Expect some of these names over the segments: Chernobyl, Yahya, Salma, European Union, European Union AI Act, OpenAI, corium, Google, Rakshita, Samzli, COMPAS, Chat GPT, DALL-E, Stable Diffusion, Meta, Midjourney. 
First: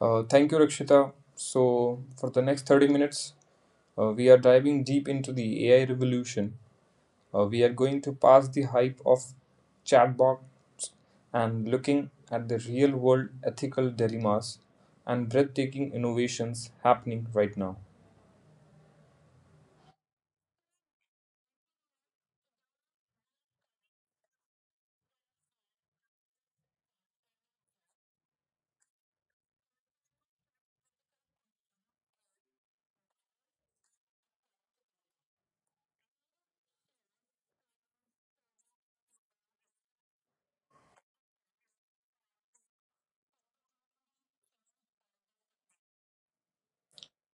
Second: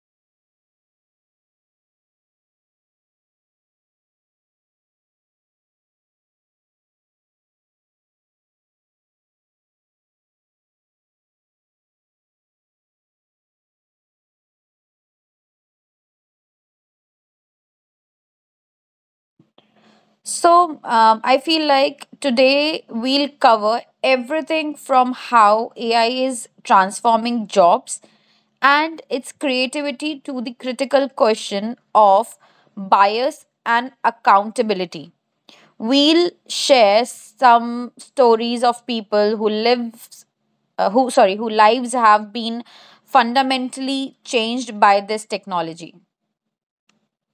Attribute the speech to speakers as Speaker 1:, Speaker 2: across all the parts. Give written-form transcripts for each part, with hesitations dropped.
Speaker 1: Thank you, Rakshita. So, for the next 30 minutes, we are diving deep into the AI revolution. We are going to pass the hype of chatbots and looking at the real world ethical dilemmas and breathtaking innovations happening right now.
Speaker 2: So, I feel like today we'll cover everything from how AI is transforming jobs and its creativity to the critical question of bias and accountability. We'll share some stories of people who lives who lives have been fundamentally changed by this technology.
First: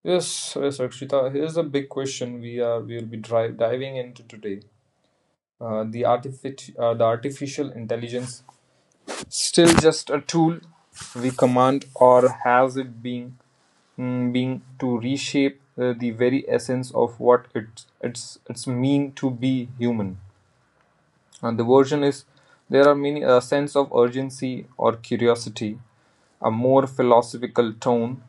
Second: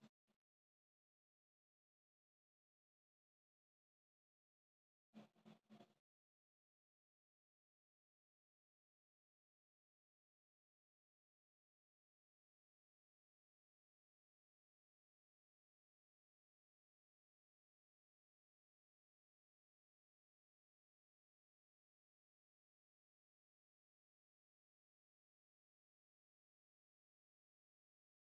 Speaker 1: Yes, yes, Rakshita. Here's a big question we will be diving into today. The artificial intelligence still just a tool we command, or has it been been to reshape the very essence of what it it's mean to be human. And the version is there are many a sense of urgency or curiosity, a more philosophical tone,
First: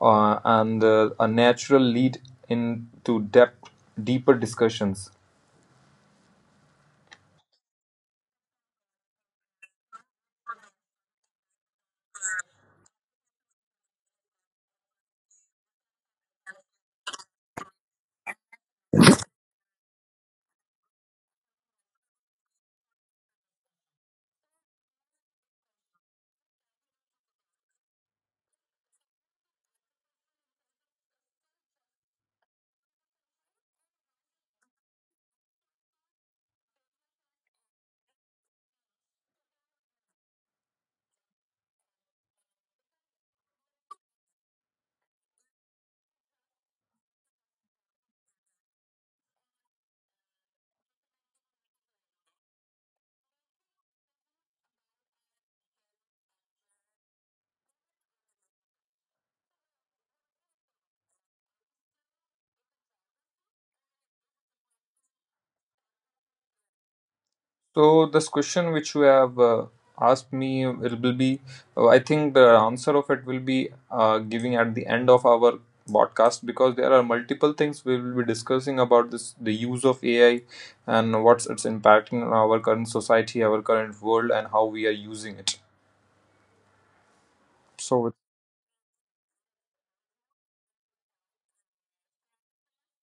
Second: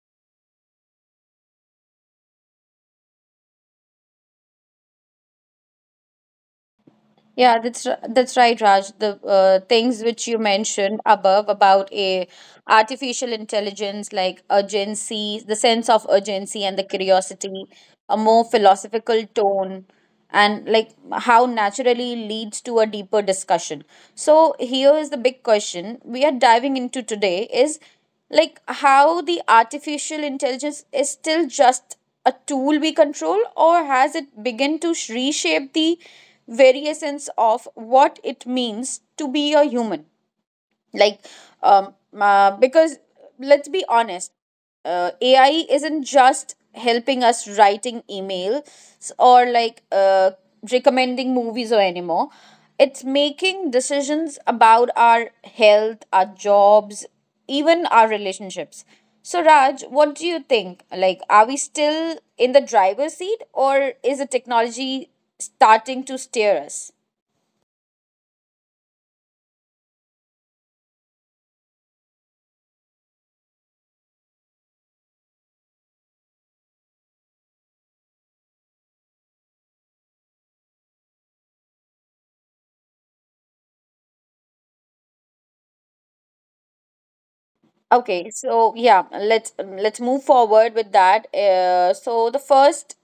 Speaker 1: and a natural lead into depth, deeper discussions.
Speaker 2: Yeah, that's right, Raj. The things which you mentioned above about a artificial intelligence, like urgency, the sense of urgency and the curiosity, a more philosophical tone, and like how naturally leads to a deeper discussion. So here is the big question we are diving into today: is like how the artificial intelligence is still just a tool we control or has it begun to reshape the very essence of what it means to be a human. Like, um because let's be honest, AI isn't just helping us writing emails or like recommending movies or anymore. It's making decisions about our health, our jobs, even our relationships. So, Raj, what do you think? Like, are we still in the driver's seat or is the technology starting to steer us?
Speaker 1: So this question which you have asked me will be, I think the answer of it will be giving at the end of our podcast, because there are multiple things we will be discussing about this the use of AI and what's its impacting on our current society, our current world, and how we are using it. So
Speaker 2: Okay, so yeah, let's move forward with that. So the first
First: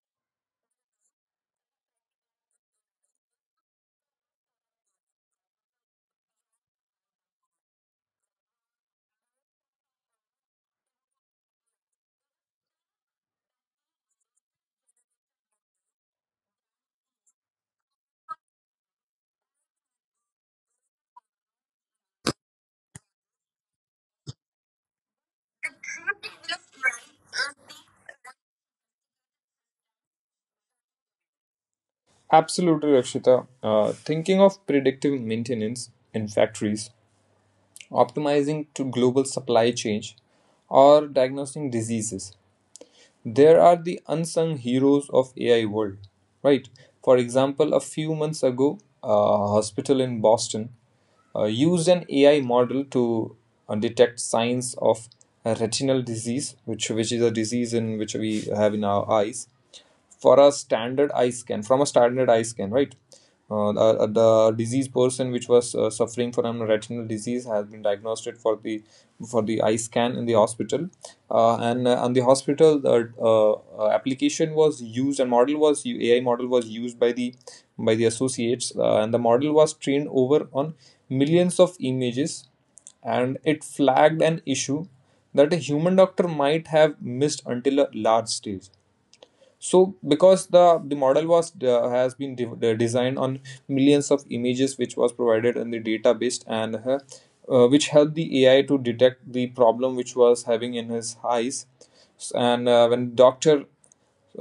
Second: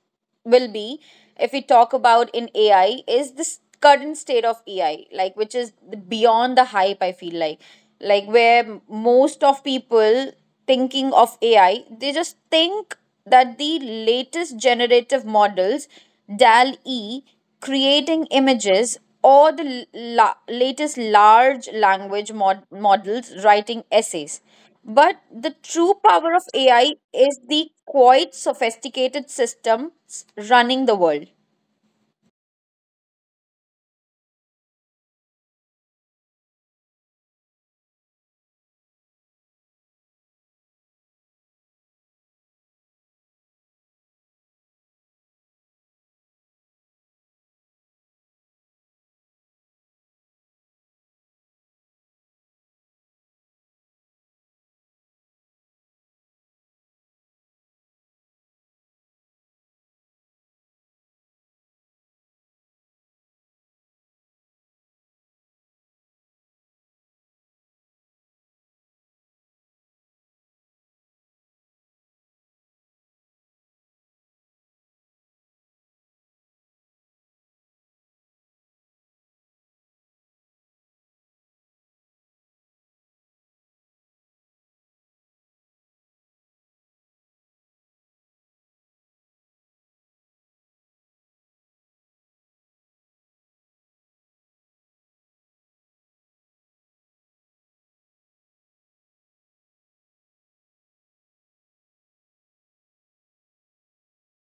Speaker 2: will be if we talk about in AI is this current state of AI, like which is beyond the hype. I feel like where most of people thinking of AI, they just think that the latest generative models, DAL E, creating images or the latest large language models writing essays, but the true power of AI is the quite sophisticated systems running the world.
Speaker 1: absolutely, Rakshita. Thinking of predictive maintenance in factories, optimizing to global supply change, or diagnosing diseases. There are the unsung heroes of AI world, right? For example, a few months ago, a hospital in Boston used an AI model to detect signs of retinal disease, which is a disease in which we have in our eyes, for a standard eye scan from a standard eye scan, right? Uh, the, uh, the disease person which was suffering from a retinal disease has been diagnosed for the eye scan in the hospital, and on the hospital the application was used and model was AI model was used by the associates, and the model was trained over on millions of images, and it flagged an issue that a human doctor might have missed until a large stage. So because the model was has been de- de- designed on millions of images which was provided in the database, and which helped the AI to detect the problem which was having in his eyes. S- and When doctor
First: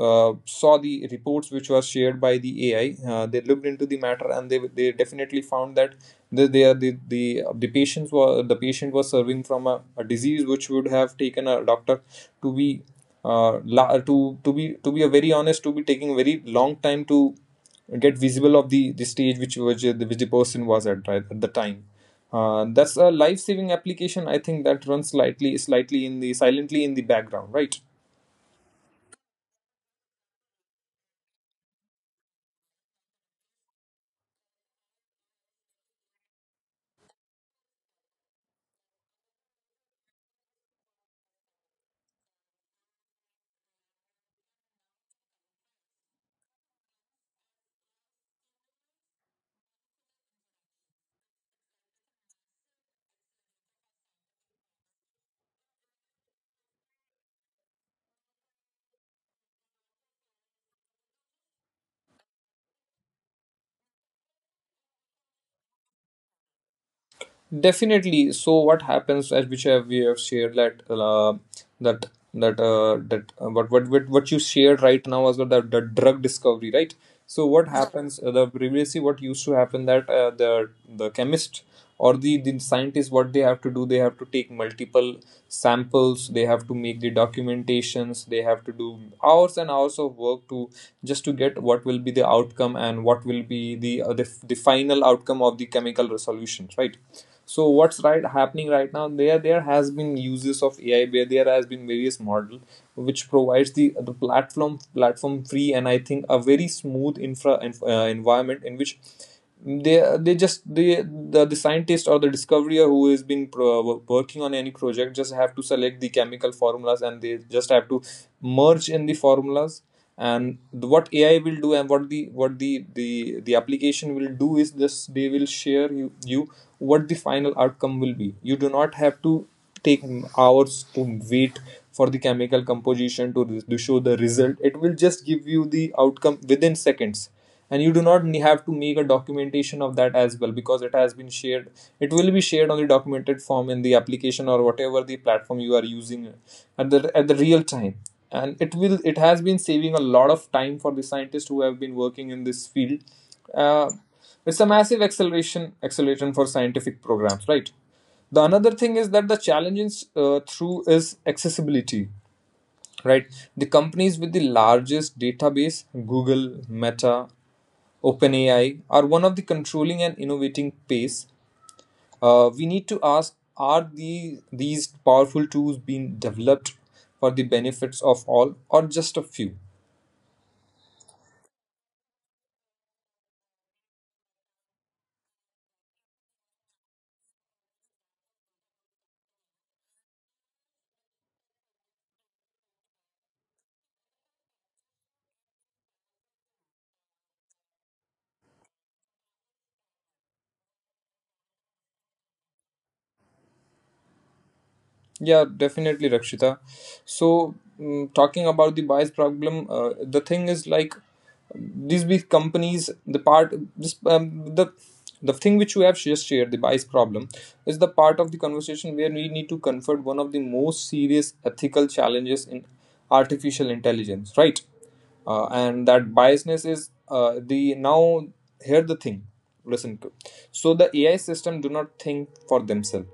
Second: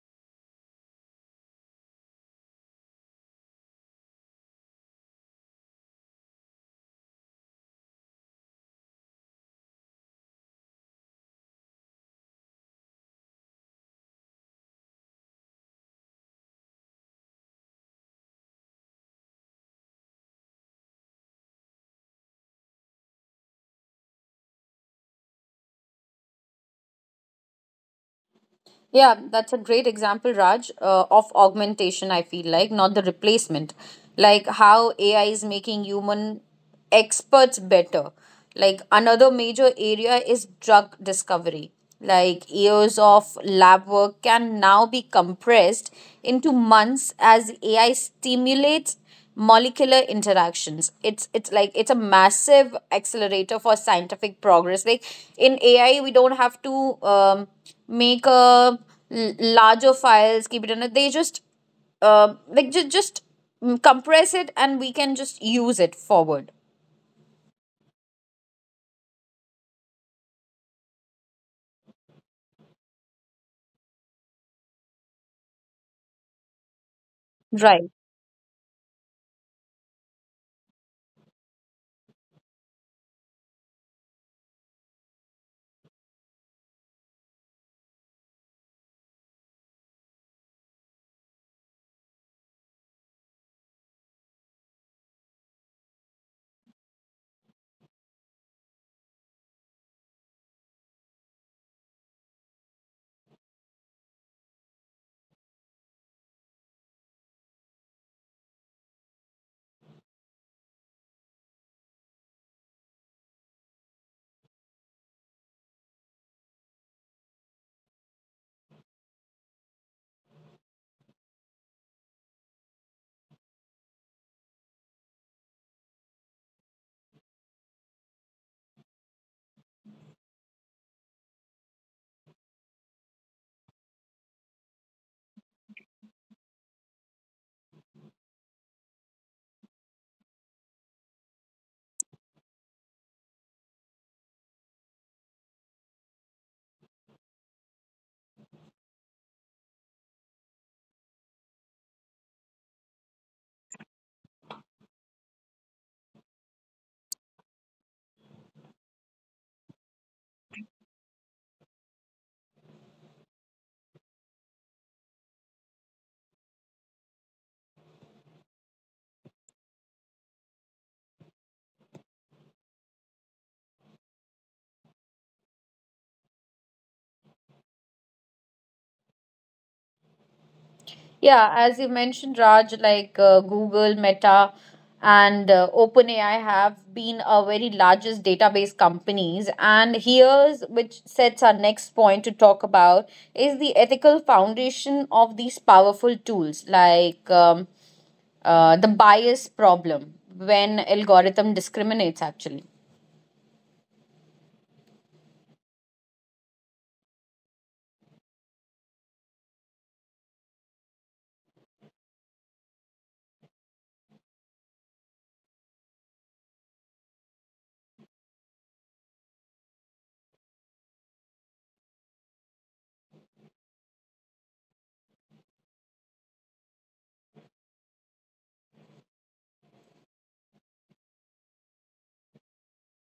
Speaker 1: saw the reports which were shared by the AI. They looked into the matter, and they definitely found that the the patients were the patient was serving from a disease which would have taken a doctor to be to be a very honest, to be taking a very long time to get visible of the stage which the person was at right at the time. That's a life saving application, I think, that runs slightly in the silently in the background, right?
Speaker 2: Yeah, that's a great example, Raj, of augmentation, I feel like, not the replacement. Like how AI is making human experts better. Like another major area is drug discovery. Like years of lab work can now be compressed into months as AI stimulates molecular interactions. It's like it's a massive accelerator for scientific progress. Like in AI we don't have to um, make a larger files, keep it in it. They just like just compress it and we can just use it forward,
Speaker 1: Definitely. So what happens, as which have we have shared that that what you shared right now was the drug discovery, right? So what
Speaker 2: right?
Speaker 1: happens? The previously what used to happen that the chemist or the scientist, what they have to do, they have to take multiple samples, they have to make the documentations, they have to do hours and hours of work to just to get what will be the outcome and what will be the the final outcome of the chemical resolutions, right? So what's right happening right now, there has been uses of AI where there has been various model which provides the platform free, and I think a very smooth environment in which the scientist or the discoverer who has been working on any project just have to select the chemical formulas, and they just have to merge in the formulas, and what AI will do and what the application will do is this, they will share you, you what the final outcome will be. You do not have to take hours to wait for the chemical composition to show the result, it will just give you the outcome within seconds. And you do not have to make a documentation of that as well, because it has been shared, it will be shared on the documented form in the application or whatever the platform you are using at the real time, and it will it has been saving a lot of time for the scientists who have been working in this field. uh, it's a massive acceleration for scientific programs, right? The another thing is that the challenges through is accessibility, right? The companies with the largest database, Google, Meta, OpenAI, are one of the controlling and innovating pace. We need to ask, are these powerful tools being developed for the benefits of all or just a few?
Speaker 2: Yeah, as you mentioned, Raj, like Google, Meta, and OpenAI have been our very largest database companies. And here's which sets our next point to talk about is the ethical foundation of these powerful tools, like the bias problem when algorithm discriminates. Actually,
Speaker 1: Yeah, definitely, Rakshita. So, talking about the bias problem, the thing is like these big companies, the part, this the thing which you have just shared, the bias problem, is the part of the conversation where we need to confront one of the most serious ethical challenges in artificial intelligence, right? And that biasness is the now. Here the thing, listen. To. So the AI system do not think for themselves,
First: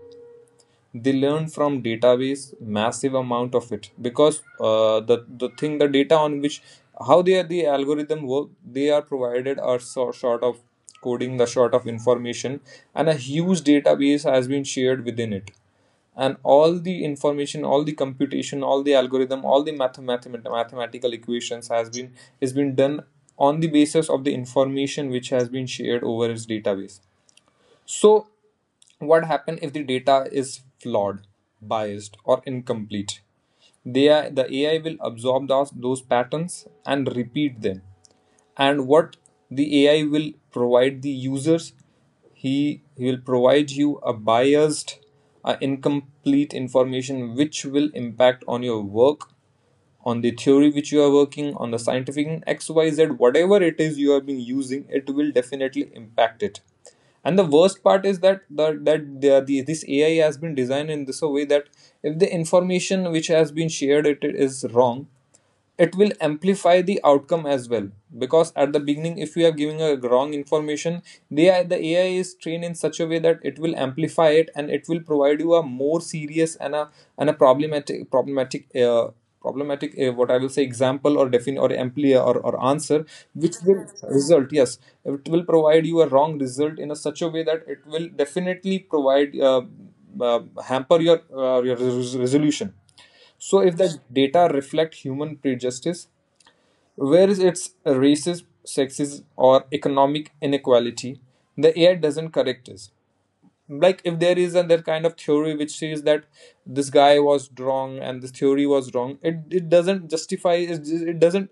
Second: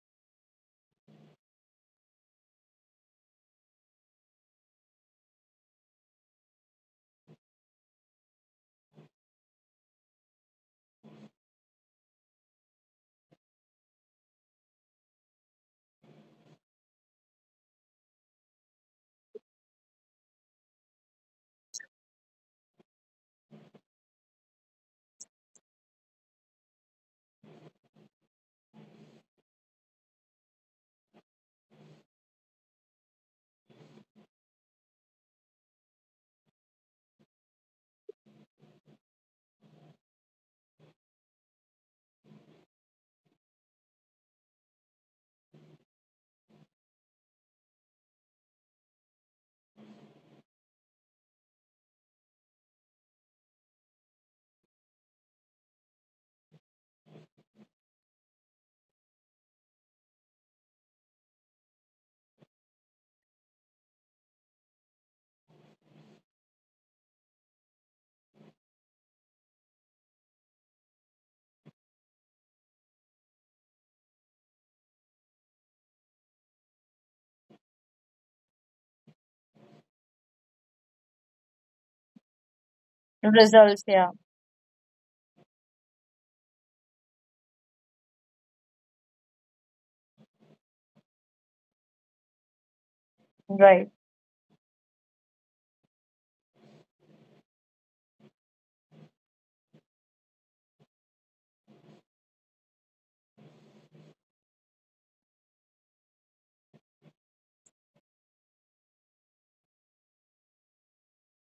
Speaker 1: they learn from database massive amount of it. Because the thing the data on which how they are the algorithm work they are provided are sort of coding the sort of information, and a huge database has been shared within it, and all the information all the computation all the algorithm all the mathematical equations has been is been done on the basis of the information which has been shared over its database. So, what happens if the data is flawed, biased, or incomplete? The AI will absorb those patterns and repeat them. And what the AI will provide the users, he will provide you a biased, incomplete information which will impact on your work, on the theory which you are working on, the scientific xyz, whatever it is you have been using, it will definitely impact it. And the worst part is that this AI has been designed in this a way that if the information which has been shared it is wrong, it will amplify the outcome as well. Because at the beginning if you are giving a wrong information, the AI is trained in such a way that it will amplify it, and it will provide you a more serious and a problematic what I will say, example or define or ampli or answer which
Speaker 2: results.
Speaker 1: will
Speaker 2: Yeah.
Speaker 1: result. Yes, it will provide you a wrong result in a such a way that it will definitely provide hamper your resolution. So if the
Speaker 2: Right.
Speaker 1: data reflect human prejudice, where is its racist, sexism, or economic inequality, the AI doesn't correct it. Like if there is another kind of theory which says that this guy was wrong and this theory was wrong, it doesn't justify it, it doesn't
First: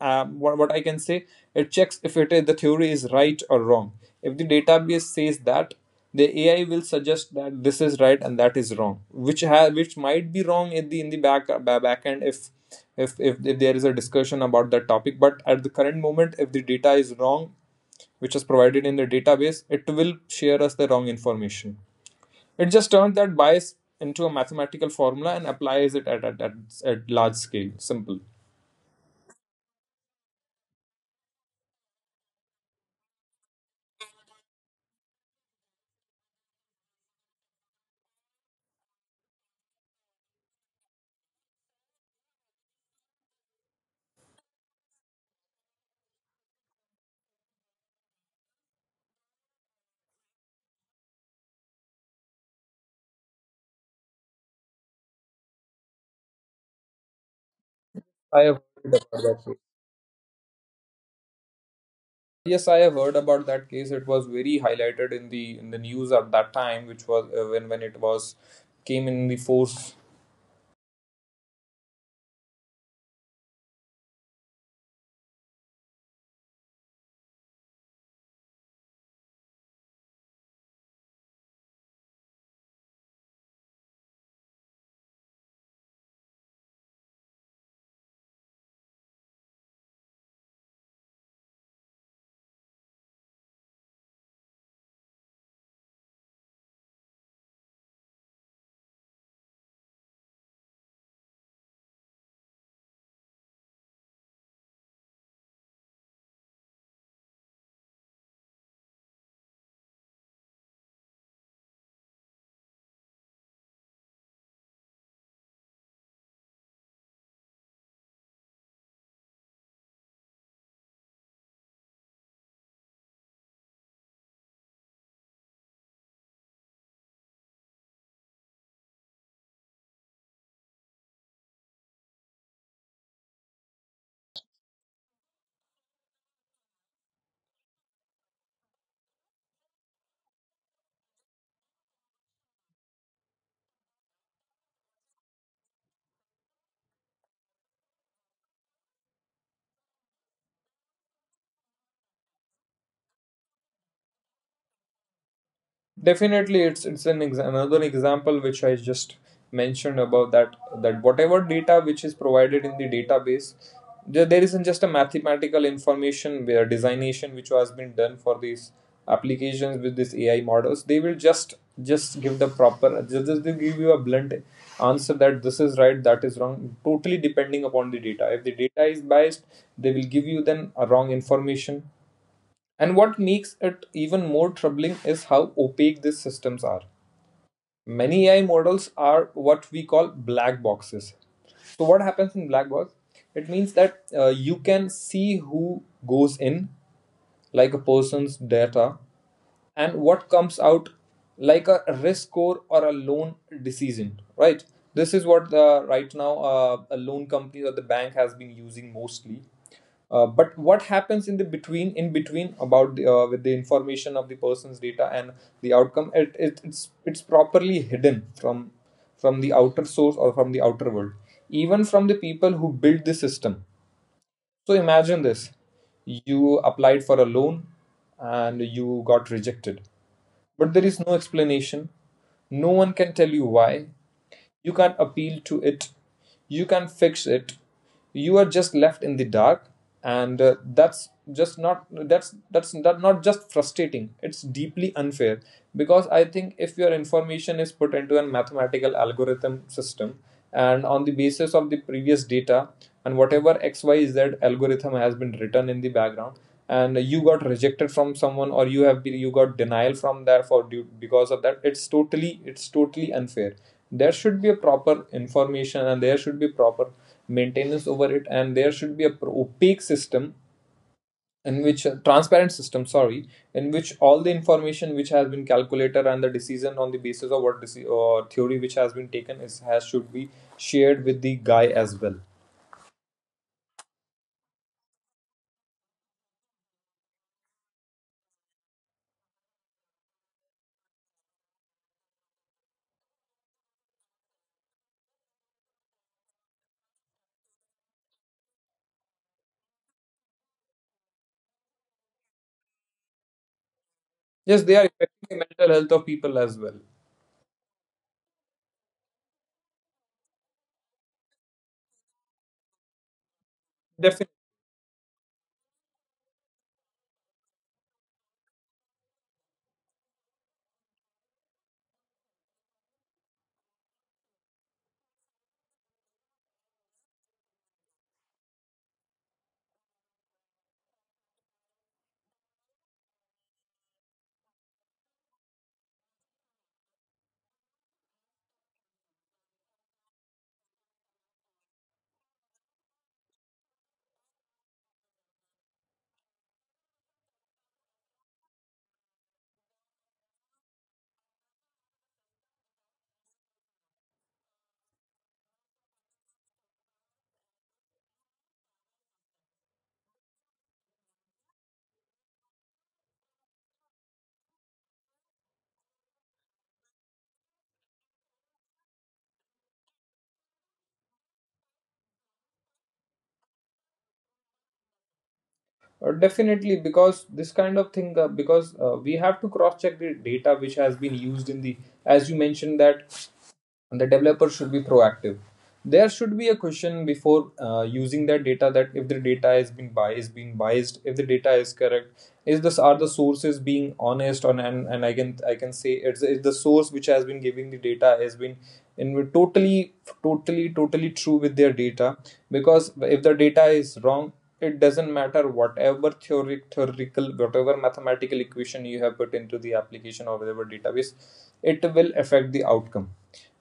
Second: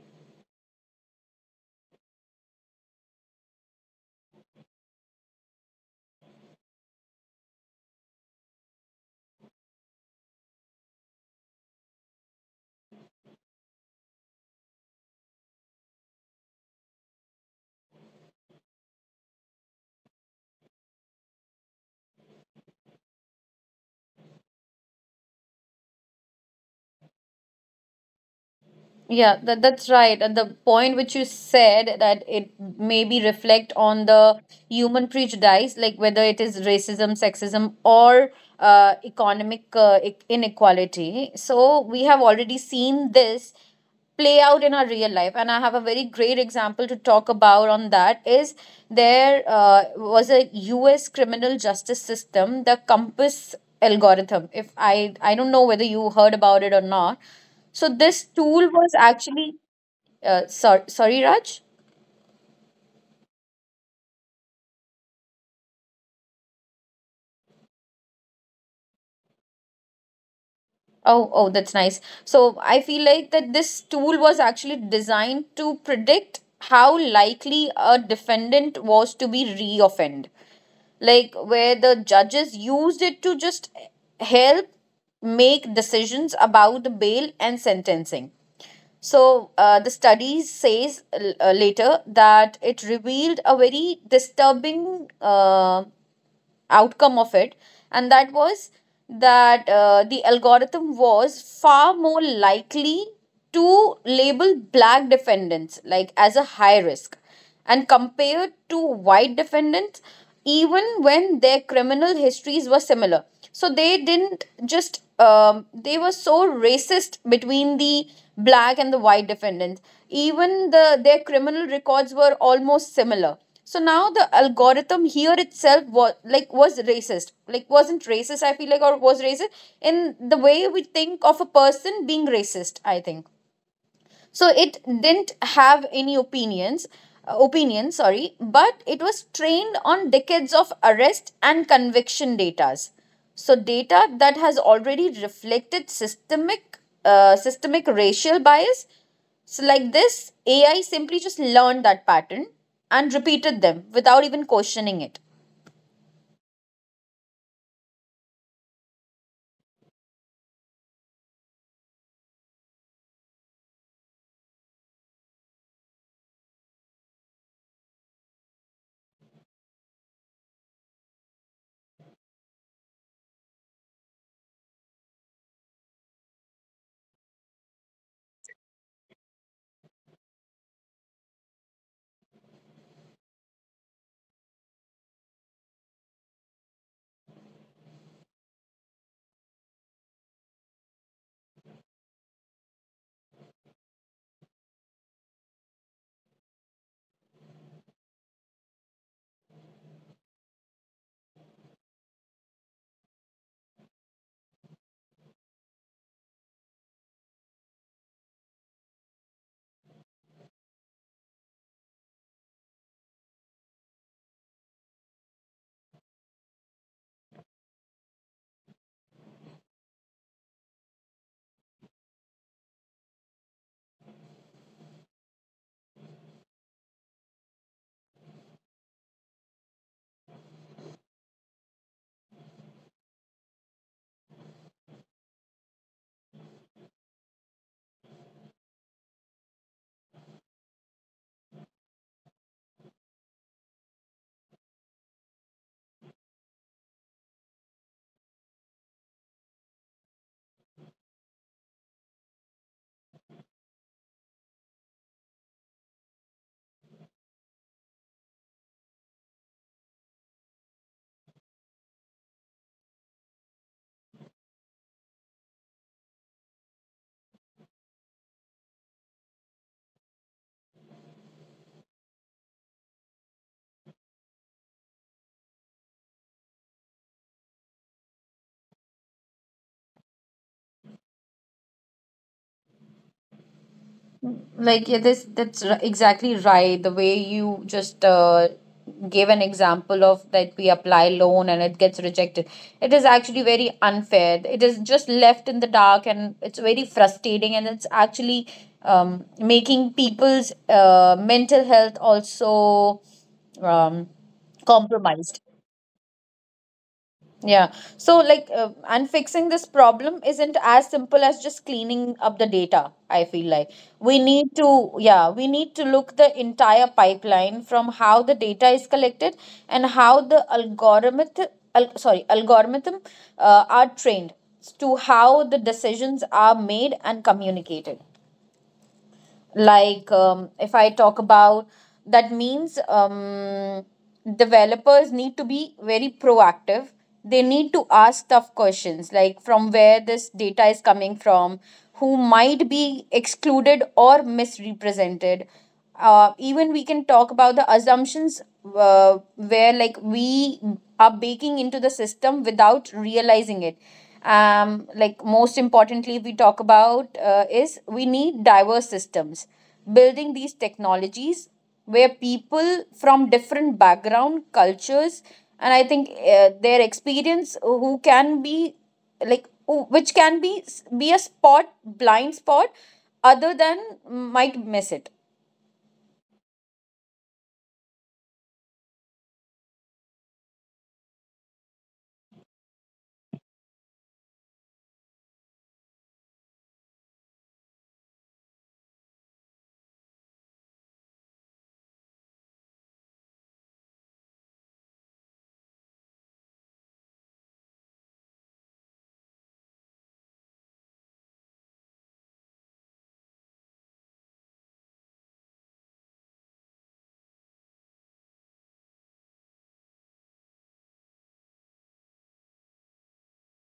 Speaker 1: what I can say, it checks if it is, the theory is right or wrong. If the database says that, the AI will suggest that this is right and that is wrong, which has which might be wrong in the back end. If there is a discussion about that topic, but at the current moment if the data is wrong which is provided in the database, it will share us the wrong information. It just turns that bias into a mathematical formula and applies it at large scale. Simple.
Speaker 2: Yeah, that's right. And the point which you said that it maybe reflect on the human prejudice, like whether it is racism, sexism, or economic inequality. So we have already seen this play out in our real life, and I have a very great example to talk about on that is there was a US criminal justice system, the compass algorithm. If I don't know whether you heard about it or not. So this
Speaker 1: I have
Speaker 2: tool
Speaker 1: heard
Speaker 2: was
Speaker 1: about that. Case.
Speaker 2: actually sorry, Raj.
Speaker 1: Yes, I have heard about that case. It was very highlighted in the news at that time, which was when it was came in the force.
Speaker 2: Oh, oh, that's nice. So I feel like that this tool was actually designed to predict how likely a defendant was to be re-offend. Like where the judges used it to just help make decisions about the bail and sentencing. So the studies says later that it revealed a very disturbing outcome of it. And that was that the algorithm was far more likely to label black defendants like as a high risk and compared to white defendants, even when their criminal histories were similar. So they didn't just they were so racist between the black and the white defendants. Even their criminal records were almost similar. So now the algorithm here itself was, like, was racist, like wasn't racist, I feel like, or was racist in the way we think of a person being racist, I think. So it didn't have any opinions, opinion, sorry, but it was trained on decades of arrest and conviction datas. So data that has already reflected systemic racial bias. So like this AI simply just learned that pattern and repeated them without even questioning it.
Speaker 1: Definitely, it's another example which I just mentioned about that, that whatever data which is provided in the database, there isn't just a mathematical information where designation which has been done for these applications with these AI models. They will just give the proper just they give you a blunt answer that this is right, that is wrong, totally depending upon the data. If the data is biased, they will give you then a wrong information. And what makes it even more troubling is how opaque these systems are. Many AI models are what we call black boxes. So, what happens in black box? It means that you can see who goes in, like a person's data, and what comes out, like a risk score or a loan decision, right? This is what the right now, a loan company or the bank has been using mostly. But what happens in the between in between about the, with the information of the person's data and the outcome, it's properly hidden from the outer source or from the outer world, even from the people who build the system. So imagine this: you applied for a loan and you got rejected. But there is no explanation. No one can tell you why. You can't appeal to it. You can't fix it. You are just left in the dark, and that's not just frustrating. It's deeply unfair, because I think if your information is put into a mathematical algorithm system, and on the basis of the previous data and whatever x y z algorithm has been written in the background, and you got rejected from someone, or you have been, you got denial from there for due, because of that, it's totally, it's totally unfair. There should be a proper information, and there should be proper maintenance over it, and there should be a opaque system, in which a transparent system, sorry, in which all the information which has been calculated and the decision on the basis of what deci- or theory which has been taken is has should be shared with the guy as well.
Speaker 2: Like, yeah, exactly right. The way you just gave an example of that we apply loan and it gets rejected, it is actually very unfair. It is just left in the dark and it's very frustrating, and it's actually making people's mental health also um,
Speaker 1: Yes, they are affecting the
Speaker 2: compromised.
Speaker 1: mental health of people as well.
Speaker 2: Yeah. So, like, and fixing this problem isn't as simple as just cleaning up the data, I feel like. We
Speaker 1: Definitely.
Speaker 2: need to, yeah, we need to look the entire pipeline from how the data is collected and how the algorithm, algorithm are trained, to how the decisions are made and communicated. Like if I talk about, that means developers need to be very proactive. They need to ask tough questions, like from where this data is coming from, who might be excluded or misrepresented. Even we can talk about the assumptions where like we are baking into the system without realizing it. Like most importantly we talk about is we need diverse systems building these technologies where people from different background cultures, and I think their experience who can be like which can be a spot blind spot other than might miss it.
Speaker 1: Definitely, because this kind of thing, because we have to cross check the data which has been used in the, as you mentioned that, and the developer should be proactive. There should be a question before using that data, that if the data has been biased, being biased, if the data is correct, is this, are the sources being honest on, and I can say it's the source which has been giving the data has been in totally, totally true with their data, because if the data is wrong, it doesn't matter whatever theoric theoretical whatever mathematical equation you have put into the application or whatever database, it will affect the outcome.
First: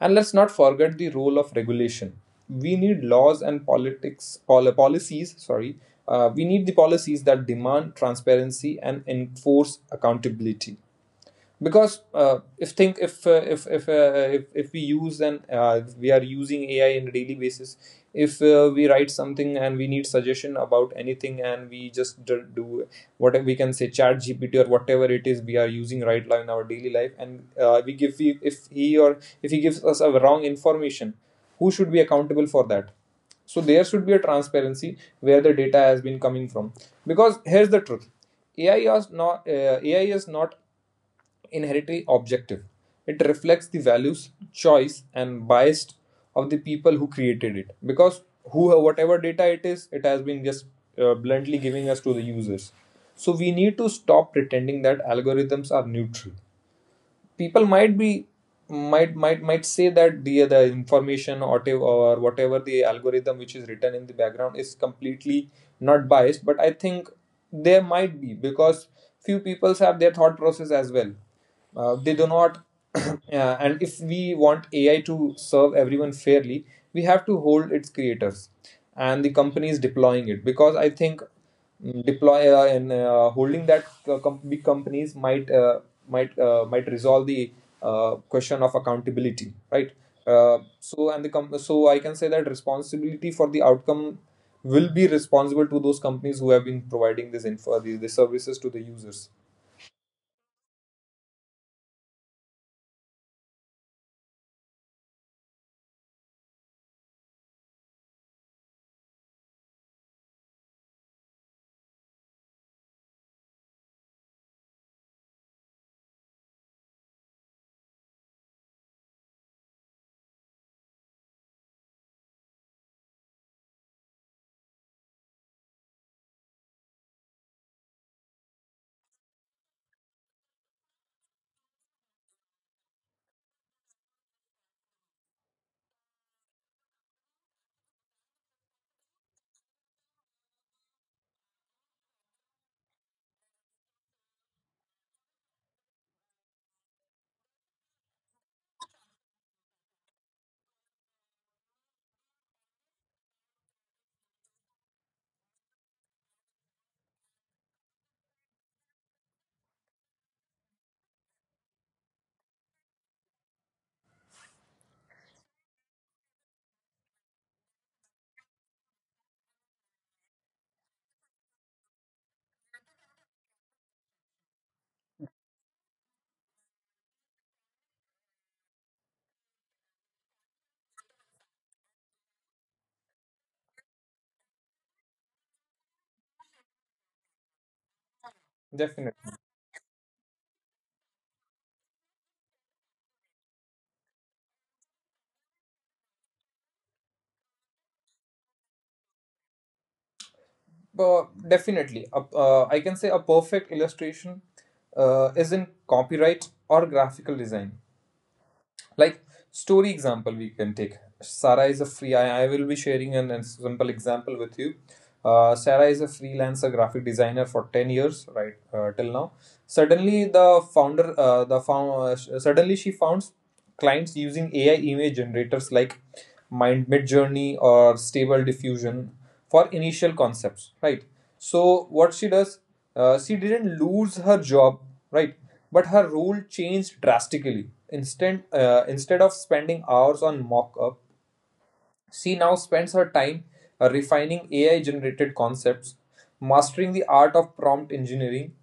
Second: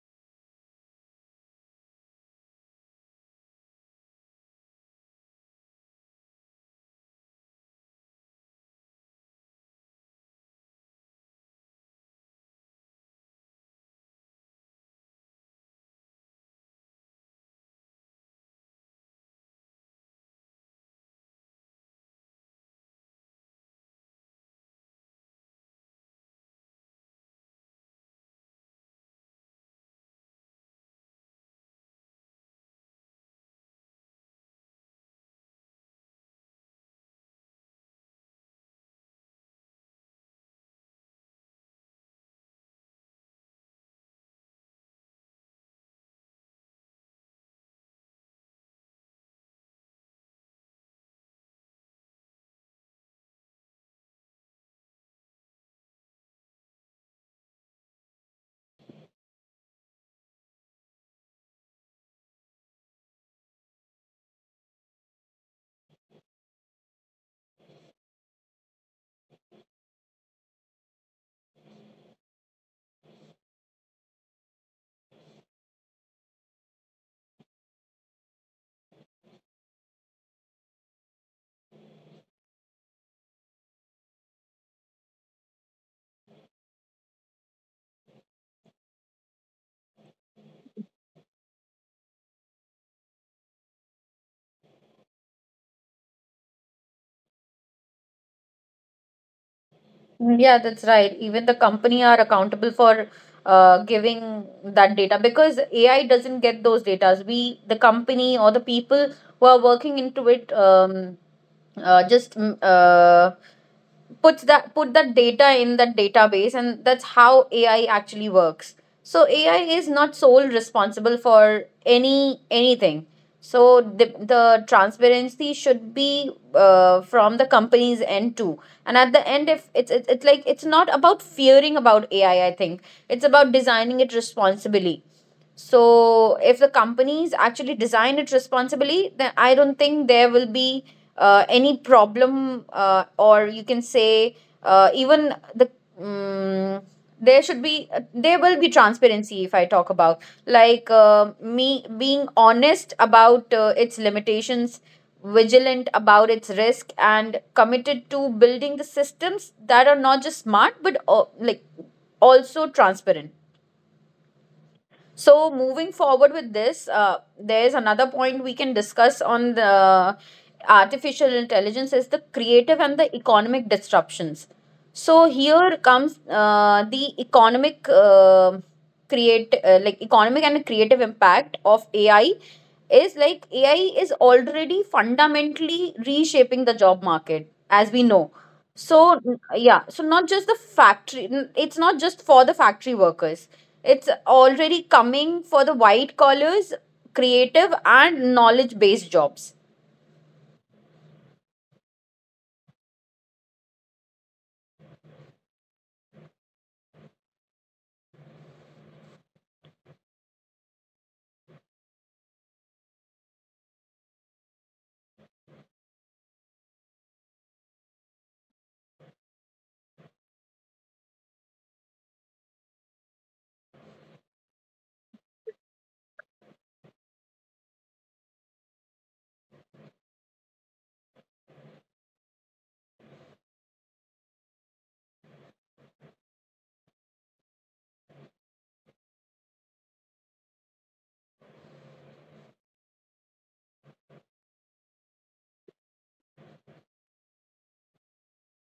Speaker 1: And let's not forget the role of regulation. We need laws and politics pol- policies. Sorry, we need the policies that demand transparency and enforce accountability. Because if think if we use, and we are using AI in a daily basis, if we write something and we need suggestion about anything, and we just do what we can say Chat GPT or whatever it is we are using right now in our daily life, and we give we, if he, or if he gives us a wrong information, who should be accountable for that? So there should be a transparency where the data has been coming from. Because here's the truth: AI is not uh, AI is not inherently objective. It reflects the values, choice, and bias of the people who created it. Because who, whatever data it is, it has been just bluntly giving us to the users. So we need to stop pretending that algorithms are neutral. People might be, might say that the information or te- or whatever the algorithm which is written in the background is completely not biased, but I think there might be, because few people have their thought process as well. They do not. And if we want AI to serve everyone fairly, we have to hold its creators and the companies deploying it, because I think, mm, deploy and holding that big companies might might resolve the question of accountability, right? So, and the com-, so I can say that responsibility for the outcome will be responsible to those companies who have been providing this info, these services to the users.
Speaker 2: Mm, yeah, that's right. Even the company are accountable for giving that data because AI doesn't get those data. We, the company or the people who are working into it, just put that data in that database, and that's how AI actually works. So AI is not sole responsible for anything. So the transparency should be from the company's end too. And at the end, if it's, it's like it's not about fearing about AI. I think it's about designing it responsibly. So if the companies actually design it responsibly, then I don't think there will be any problem, or you can say, even the, um, there will be transparency if I talk about, like, me being honest about its limitations, vigilant about its risk, and committed to building the systems that are not just smart but like also transparent. So, moving forward with this, there's another point we can discuss on the artificial intelligence is the creative and the economic disruptions. So, here comes the economic create like economic and creative impact of AI is like AI is already fundamentally reshaping the job market, as we know. So,
Speaker 1: Definitely.
Speaker 2: yeah, so not just the factory, it's not just for the factory workers. It's already coming for the white collars, creative and knowledge based jobs.
Speaker 1: uh, I can say a perfect illustration is in copyright or graphical design. Like story example we can take, Sarah is a free, I will be sharing an simple example with you. Sarah is a freelancer graphic designer for 10 years, right, till now. Suddenly, the founder suddenly she found clients using AI image generators like mind mid journey or stable diffusion for initial concepts, right? So what she does, she didn't lose her job, right? But her role changed drastically. Instead of spending hours on mock up, she now spends her time refining AI generated concepts, mastering the art of prompt engineering,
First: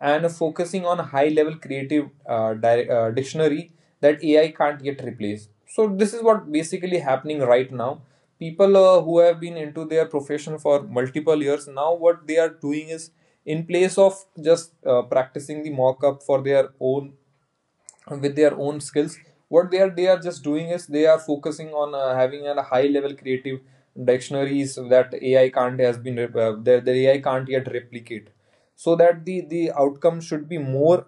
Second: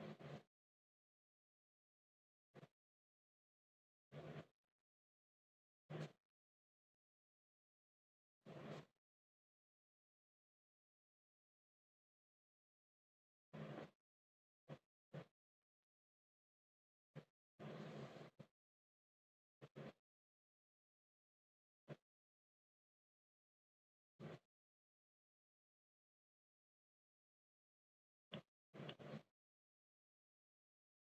Speaker 1: and focusing on high level creative dictionary that AI can't yet replace. So this is what basically happening right now. People who have been into their profession for multiple years now, what they are doing is, in place of just practicing the mock up for their own, with their own skills, what they are, they are just doing is they are focusing on having a high level creative dictionaries that AI can't has been rep-, the AI can't yet replicate, so that the outcome should be more,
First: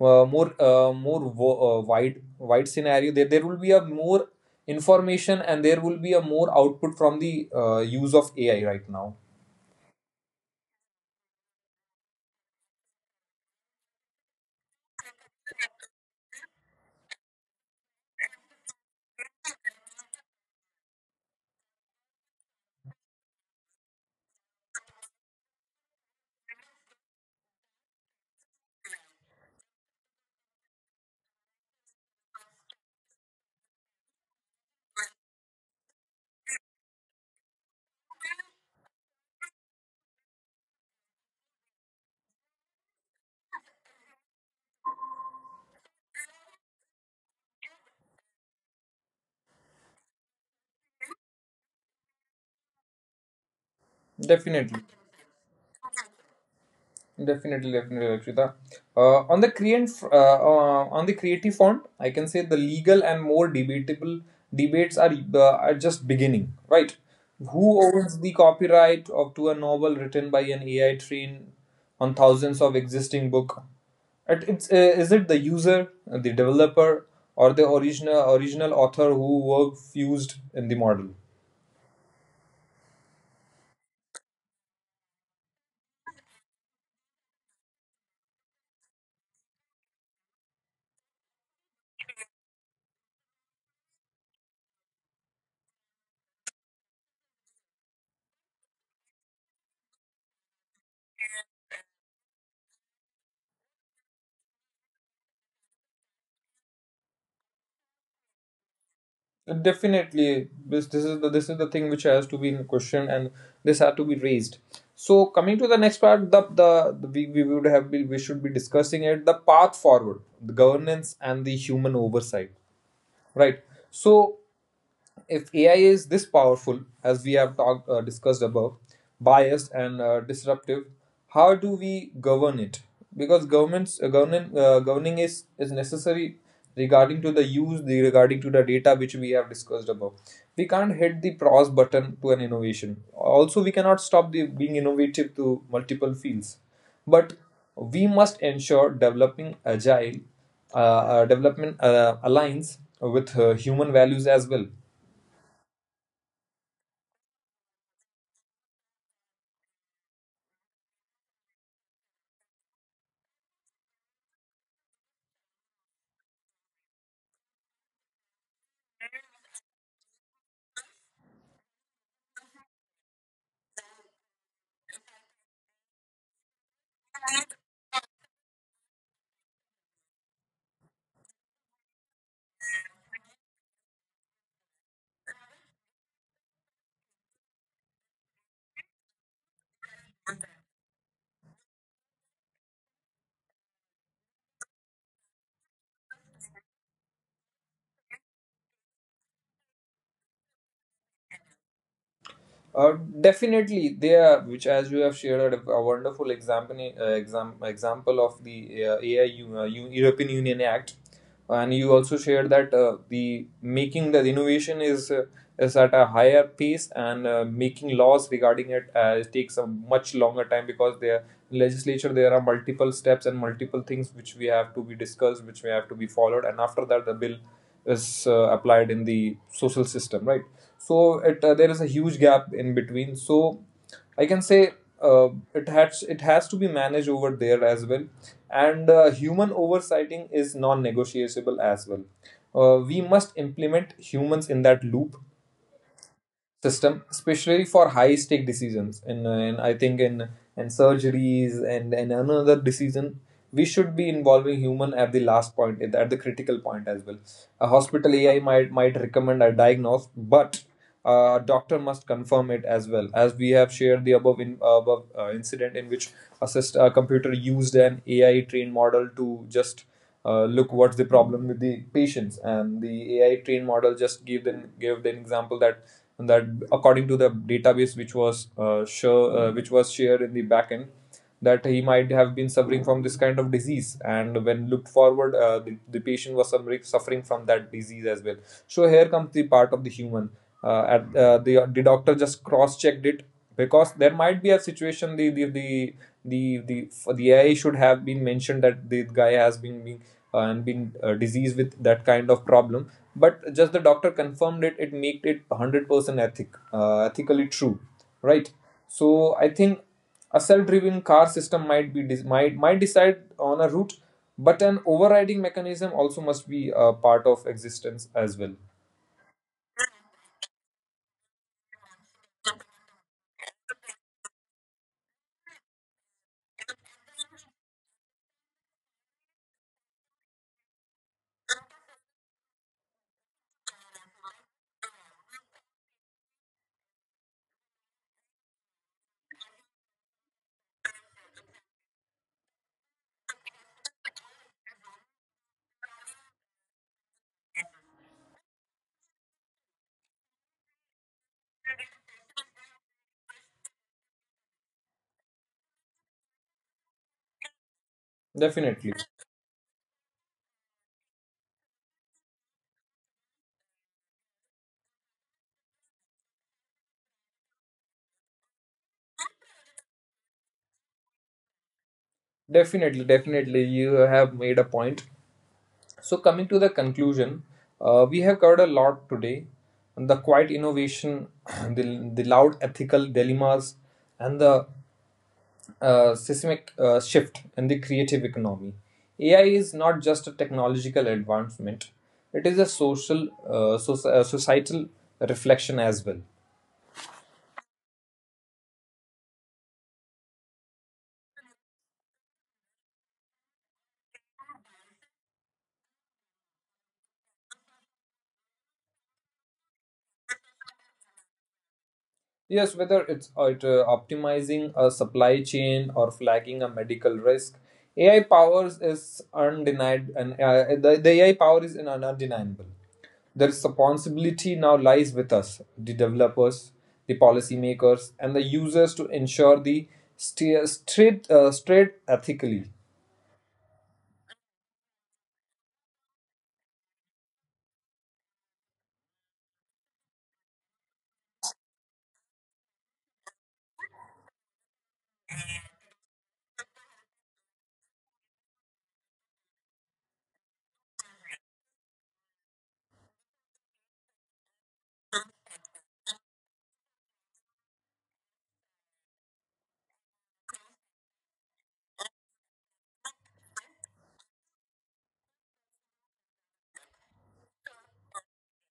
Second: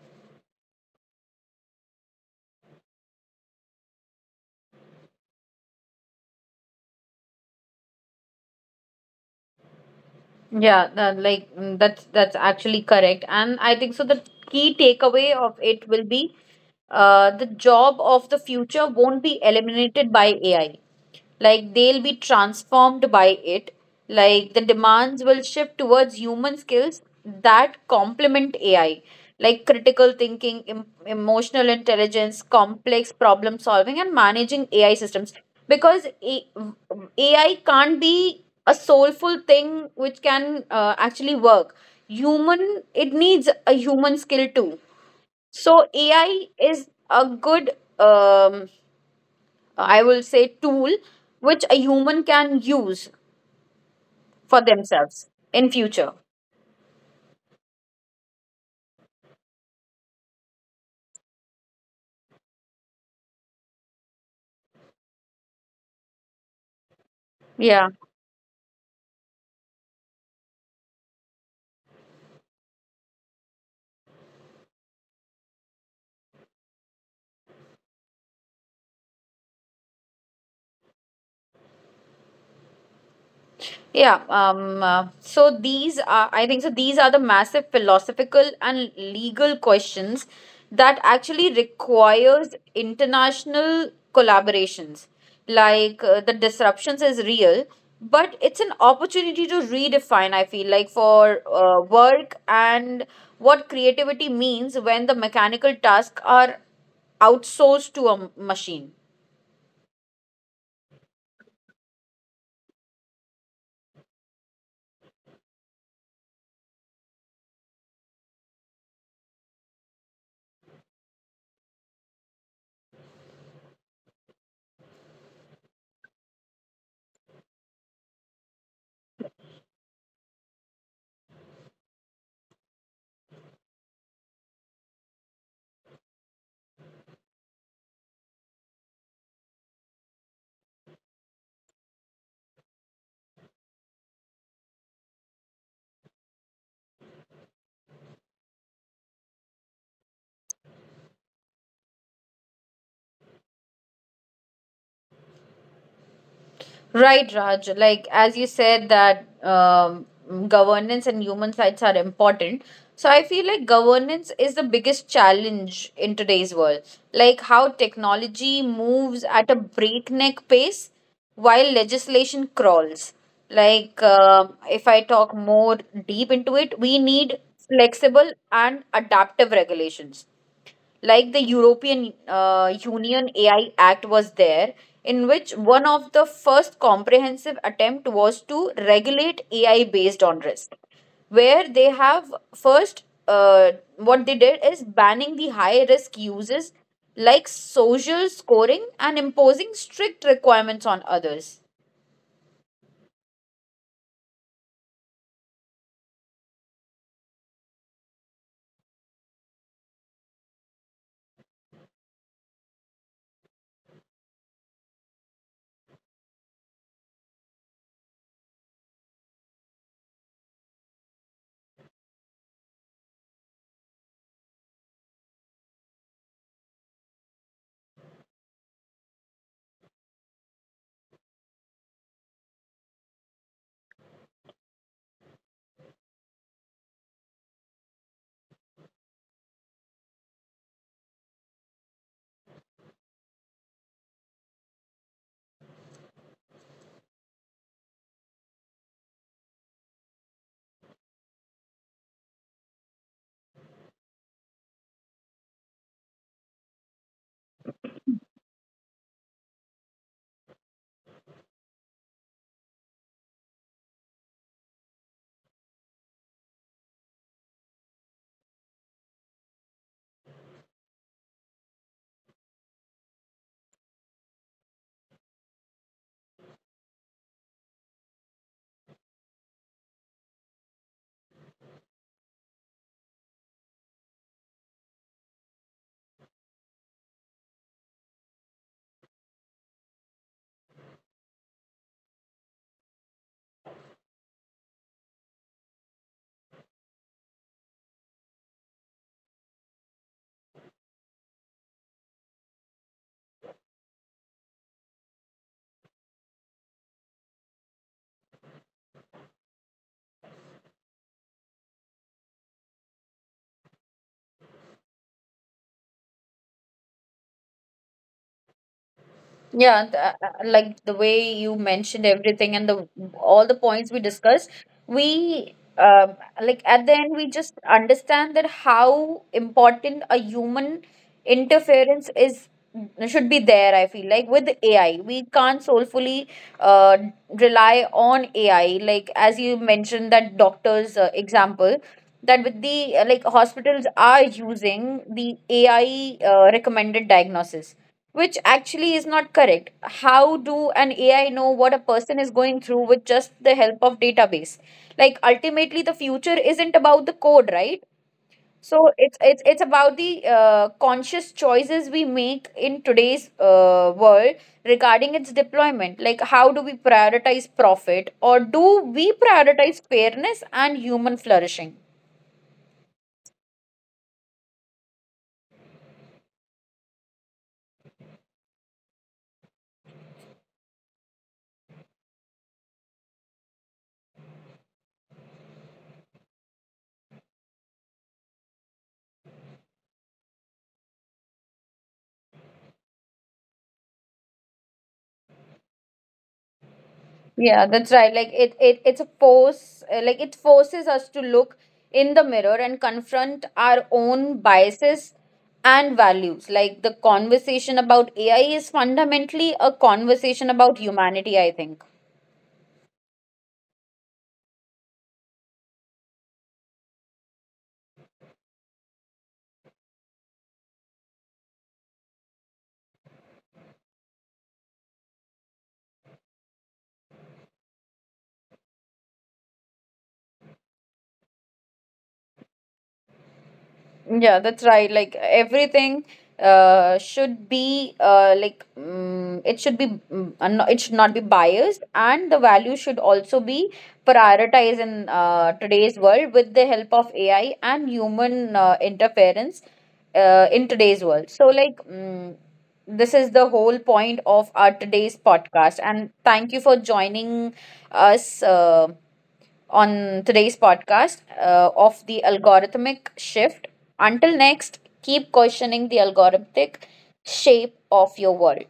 Speaker 1: wide, wide scenario. There will be a more information, and there will be a more output from the use of AI right now.
Speaker 2: Yeah, like that's actually correct. And I think so the key takeaway of it will be the job of the future won't be eliminated by AI. Like they'll be transformed by it. Like the demands will shift towards human skills that complement AI, like critical thinking, emotional intelligence, complex problem solving, and managing AI systems. Because AI can't be a soulful thing which can actually work. Human, it needs a human skill too. So AI is a good, um, I will say, tool which a human can use for
Speaker 1: Definitely.
Speaker 2: themselves in future.
Speaker 1: Definitely, definitely, Lakshita. On the creative front, I can say the legal and more debatable debates are just beginning. Right? Who
Speaker 2: Yeah.
Speaker 1: owns the copyright of to a novel written by an AI trained on thousands of existing book? It, it's Is it the user, the developer, or the original author who were fused in the model?
Speaker 2: Yeah, so these are, I think, so these are the massive philosophical and legal questions that actually requires international collaborations. Like the disruptions is real, but it's an opportunity to redefine, I feel like, for work and what creativity means when the mechanical tasks are outsourced to a machine.
Speaker 1: Definitely, this is the this is the thing which has to be in question, and this had to be raised. So coming to the next part, we would have been we should be discussing it the path forward, the governance and the human oversight, right? So if AI is this powerful, as we have talked, discussed above, biased and disruptive, how do we govern it? Because governments governing is necessary regarding to the use, the regarding to the data which we have discussed above. We can't hit the pause button to an innovation. Also, we cannot stop the being innovative to multiple fields, but we must ensure developing agile uh, development aligns with human values as well.
Speaker 2: Right, Raj. Like as you said that governance and human rights are important. So I feel like governance is the biggest challenge in today's world. Like how technology moves at a breakneck pace while legislation crawls. Like if I talk more deep into it, we need flexible and adaptive regulations like the European Union AI Act was there, in which one of the first comprehensive attempt was to regulate AI based on risk, where they have first what they did is banning the high risk uses like social scoring and imposing strict requirements on others.
Speaker 1: Uh, Definitely, they are, which as you have shared, a wonderful example, example of the AI European Union Act, and you also shared that the making the innovation is at a higher pace, and making laws regarding it takes a much longer time, because there legislature there are multiple steps and multiple things which we have to be discussed, which we have to be followed, and after that the bill is applied in the social system, right? So it there is a huge gap in between. So I can say uh, it has, it has to be managed over there as well. And human oversighting is non-negotiable as well. We must implement humans in that loop system, especially for high stake decisions. And I think in and surgeries and another decision, we should be involving human at the last point, at the critical point as well. A hospital AI might recommend a diagnose, but a doctor must confirm it as well. As we have shared the above in, above incident in which a, syst- a computer used an AI trained model to just look what's the problem with the patients, and the AI trained model just gave them, gave an example that that, according to the database which was which was shared in the backend, that he might have been suffering from this kind of disease, and when looked forward, the patient was suffering from that disease as well. So here comes the part of the human. At The doctor just cross checked it, because there might be a situation the AI should have been mentioned that the guy has been being, and been diseased with that kind of problem, but just the doctor confirmed it, it made it 100% ethic, ethically true, right? So I think a self-driven car system might be de- might decide on a route, but an overriding mechanism also must be a part of existence as well.
Speaker 2: Yeah, like the way you mentioned everything and the all the points we discussed, we like at the end we just understand that how important a human interference is should be there. I feel like with AI, we can't soulfully uh, rely on AI. Like as you mentioned that doctors example. That with the like hospitals are using the AI recommended diagnosis which actually is not correct. How do an AI know what a person is going through with just the help of database? Like ultimately the future isn't about the code, right? So
Speaker 1: Definitely,
Speaker 2: it's about the conscious choices we make in today's world regarding its deployment. Like how do we prioritize profit or do we prioritize fairness and human flourishing?
Speaker 1: definitely, you have made a point. So, coming to the conclusion, we have covered a lot today: the quiet innovation, the loud ethical dilemmas, and the seismic shift in the creative economy. AI is not just a technological advancement, it is a social, societal reflection as well.
Speaker 2: Yeah, that's right. Like it's a force like it forces us to look in the mirror and confront our own biases and values. Like the conversation about AI is fundamentally a conversation about humanity, I think.
Speaker 1: Yes, whether it's optimizing a supply chain or flagging a medical risk, AI powers is undenied, and the AI power is un- undeniable. The responsibility now lies with us, the developers, the policymakers, and the users, to ensure the st- straight, straight ethically.
Speaker 2: Yeah, that's right. Like everything should be like it should be it should not be biased, and the value should also be prioritized in today's world with the help of AI and human interference in today's world. So like this is the whole point of our today's podcast, and thank you for joining us on today's podcast of the algorithmic shift. Until next, keep questioning the algorithmic shape of your world.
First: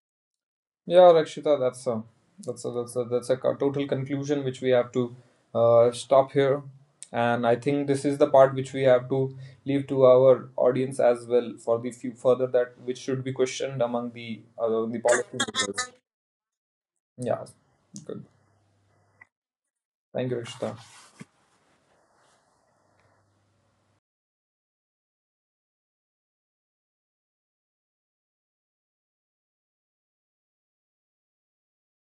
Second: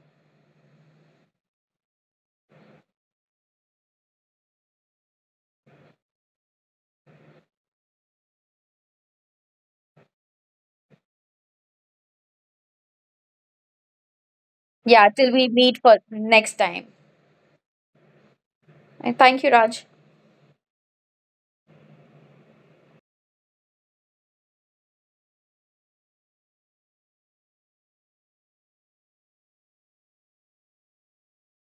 Speaker 1: Yeah, Rakshita, that's a co- total conclusion which we have to stop here, and I think this is the part which we have to leave to our audience as well, for the few further that which should be questioned among the
Speaker 2: Yeah, till we meet
Speaker 1: policymakers.
Speaker 2: for next time.
Speaker 1: Yeah, good.
Speaker 2: And thank you, Raj.
Speaker 1: Thank you, Rakshita.